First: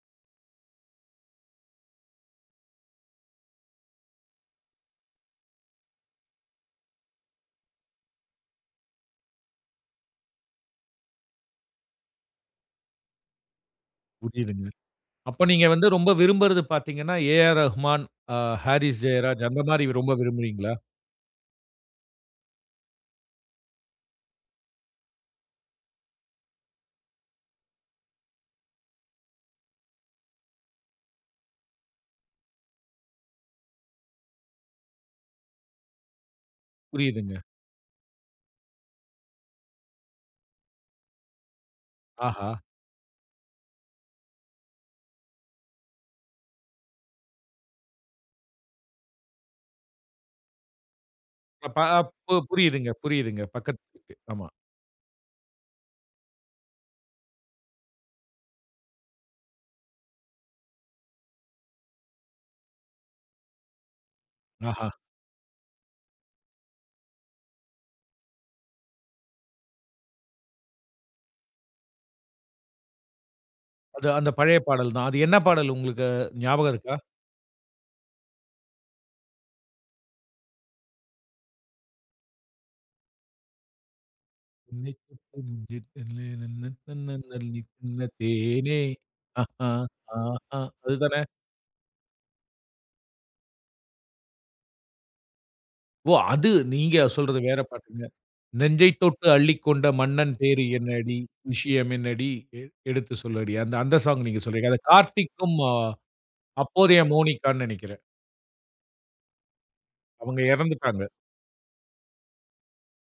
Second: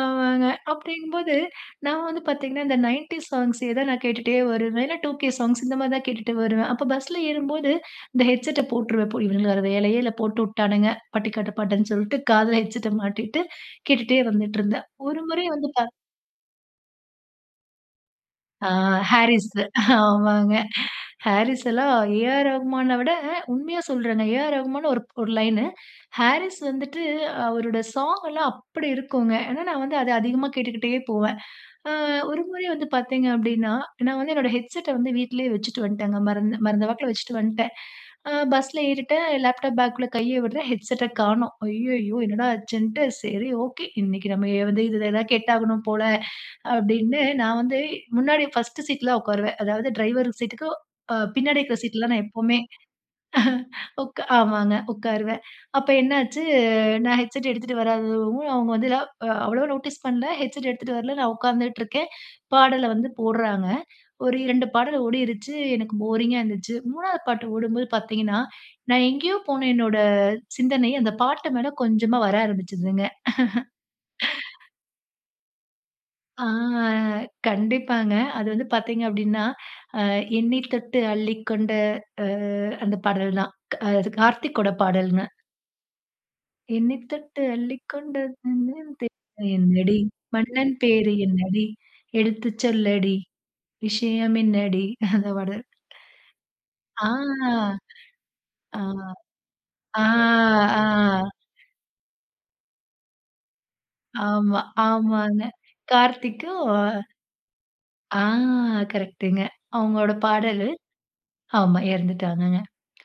ஆமாங்க, அப்டிங்கும்போது நான் வந்து பாத்தீங்கன்னா, இந்த 90ஸ் சாங்ஸ்சே தான் நான் கேட்டுட்டே வருவேன். இல்ல, 2கே சாங்ஸ், இந்த மாதிரி தான் கேட்டுட்டு வருவேன். அப்போ பஸ்ல ஏறும்போது இந்த ஹெட்செட்ட போட்டுருவேன். போ "இவனுங்களுக்கு வேற வேலையே இல்ல, போட்டு உட்டானுங்க" பட்டிக்காட்டு பாட்டுன்னு சொல்ட்டு காதுல ஹெட்செட்ட மாட்டிட்டு கேட்டுட்டே புரியுதுங்க. வந்துட்டுருந்தேன். ஒரு அப்ப முறை நீங்க வந்துட்டா வந்து ரொம்ப விரும்புறது பாத்தீங்கன்னா, ஏஆர் ரகுமான், அ ஆ, ஹாரிஸ் ஜெயராஜ் அந்த ஹாரிஸ்து! மாரி ரொம்ப ஆமாங்க. விரும்புவீங்களா? ஹாரிஸ் எல்லாம், ஏ.ஆர் ரகுமான விட உண்மையா சொல்றேங்க. ஏ ஆர் ரகுமான்னு ஒரு ஒரு லைனு. ஹாரிஸ் வந்துட்டு அவருட ஸாங் எல்லாம் அப்படி இருக்குங்க. ஏன்னா நான் வந்து அத அதிகமா கேட்டுக்கிட்டே போவேன். அ ஒரு முறை வந்து பாத்தீங்க அப்டின்னா, நான் வந்து என்னுடைய ஹெட்செட்ட வந்து வீட்லயே வச்சிட்டு வந்ட்டேன்ங்க. மறந்து மறந்த வாக்கில வச்சிட்டு புரியுதுங்க. வந்ட்டேன். ஆ, பஸ்ல ஏறிட்டேன். லேப்டாப் பாக்க்குள்ள கையை விடுறேன். ஹெட்செட்ட காணோம். ஐய்யயோ! என்னடா ஆஹா. ஆச்சுண்ட்டு சரி, ஓகே, இன்னிக்கு நம்ம எ வந்து இதில தான் கேட்டாவணும் போல அப்டின்னு நான் வந்து முன்னாடி ஃபர்ஸ்ட்டு சீட்ல உக்காருவேன். அதாவது, டிரைவர் சீட்டுக்கு அ பின்னாடி இருக்கிற சீட்ல அப்பப் நான் பு எப்போமே, புரியுதுங்க புரியுதுங்க. பக்கத்வீட்டு ஆமா. ஆமாங்க. உக்காருவேன் அப்போ என்னாச்சு? நான் ஹெட்செட் எடுத்துட்டு வராதவும், அவுங்க வந்துல அ அவ்ளவா நோட்டீஸ் பண்ணல. ஹெட்செட் எடுத்துட்டு வரல, நான் உக்காந்துட்டுருக்கேன். பாடல வந்து போடுறாங்க. ஒரு 2 ஆஹா. பாடல் ஓடிருச்சு, எனக்கு போரிங்கா இருந்துச்சு. 3ஆவது பாட்டு ஓடும்போது பாத்தீங்கன்னா, நான் எங்கேயோ போன என்னோட சிந்தனை அந்த பாட்டு மேல கொஞ்சமா வர ஆரம்பிச்சுதுங்க. அது அந்த பழைய பாடல் தான். அது என்ன பாடல் உங்களுக்கு ஆ ஞாபகம் இருக்கா? கண்டிப்பாங்க அது வந்து பாத்தீங்க அப்டின்னா, அ எண்ணி தொட்டு அள்ளிக்கொண்ட அ அந்த பாடல் க் அது கார்த்திக்கோட "நினைக்க பாடல்ங்க. தெரிஞ்சி தல்லே னன்ன "என்னை தன்ன தொட்டு லல்லி இன்ன அள்ளிக்கொண்ட தேனே மன்னன் தே, அ ஹா என்னடி? ஹாங் அ" மன்னன் பேரு அதுதானே? என்னடி? எடுத்து சொல்லடி விஷயம் என்னடி?" அந்த பாட்டு ஓ! அது தான் நீங்க சொல்றது வேற பாட்டுங்க. ஆ. ஆ, "நெஞ்சைத் தொட்டு அள்ளிக்கொண்ட ஆ, மன்னன் பேர் ஆ. என்னடி, விஷயம் என்னடி எ எடுத்து சொல்லடி." அந்த அந்த சாங் நீங்க ஆமா, சொல்றீங்க. அதை ஆமாங்க. கார்த்திக்கும், அ கார்த்திக்கும் அப்போதைய மோனிகான்னு நெனைக்கிறேன். ஆ கரெக்ட்டுங்க அவங்களோட அவுங்க பாடலு, எறந்துட்டாங்க. ஆமா எறந்துட்டாங்கங்க.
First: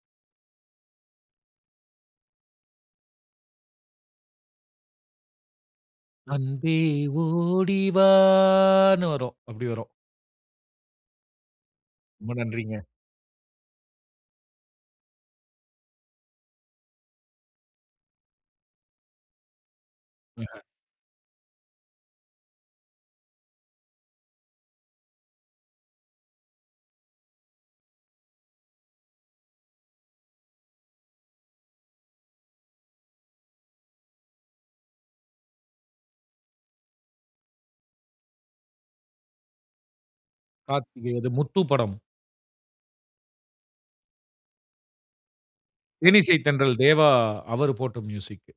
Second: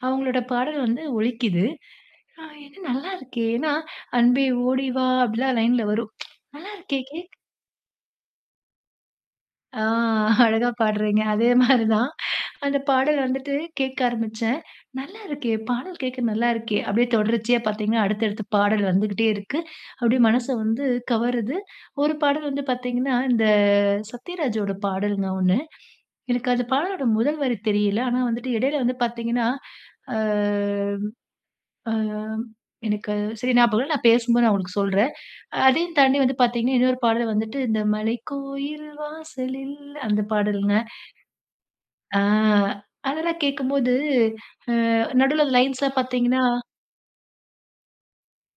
அவங்களோட பாடல் வந்து ஒலிக்கிது. அ என்ன நல்லா இருக்கே! ஏன்னா அன்பே ஓடி வா, அப்டில்லாம் லைன்ல வரும். நல்லா அன்பே இருக்கே கேக் ஓடி வான்னு வரும். அப்படி ஆ, வரும். அழகா பாடுறீங்க! அதே மாரிதான். ரொம்ப நன்றிங்க. அந்த பாடல் வந்துட்டு கேட்க ஆரம்பிச்சேன். நல்லா இருக்கே! பாடல் கேக்க நல்லா இருக்கே! அப்டியே தொடர்ச்சியா பாத்தீங்கன்னா, அடுத்தடுத்து பாடல் வந்துகிட்டே இருக்கு. அப்டியே ம். மனச அ. வந்து கவருது. ஒரு பாடல் வந்து பாத்தீங்கன்னா, இந்த சத்யராஜோட பாடலுங்க. ஒண்ணு, எனக்கு அந்த பாடலோட முதல் வரி தெரியல. ஆனா வந்துட்டு இடையில வந்து பாத்தீங்கன்னா, ஆ, ஆம் எனக்கு சரி ஞாபகம் இல்ல. நான் பேசும்போது நான் உங்களுக்கு சொல்றேன். அதையும் தாண்டி வந்து பாத்தீங்கன்னா, இன்னொரு பாடல் வந்துட்டு, "இந்த மலைக்கோயில் வாசலில்" அந்த பாடல்ங்க. கார்த்திகேயது முத்து படம். ஆ அதெல்லாம் கேக்கும்போது, அ நடுவில அந்த லைன்ஸ்லாம் தேனிசை பாத்தீங்கன்னா தென்றல் தேவா, அவரு போட்ட மியூசிக்கு.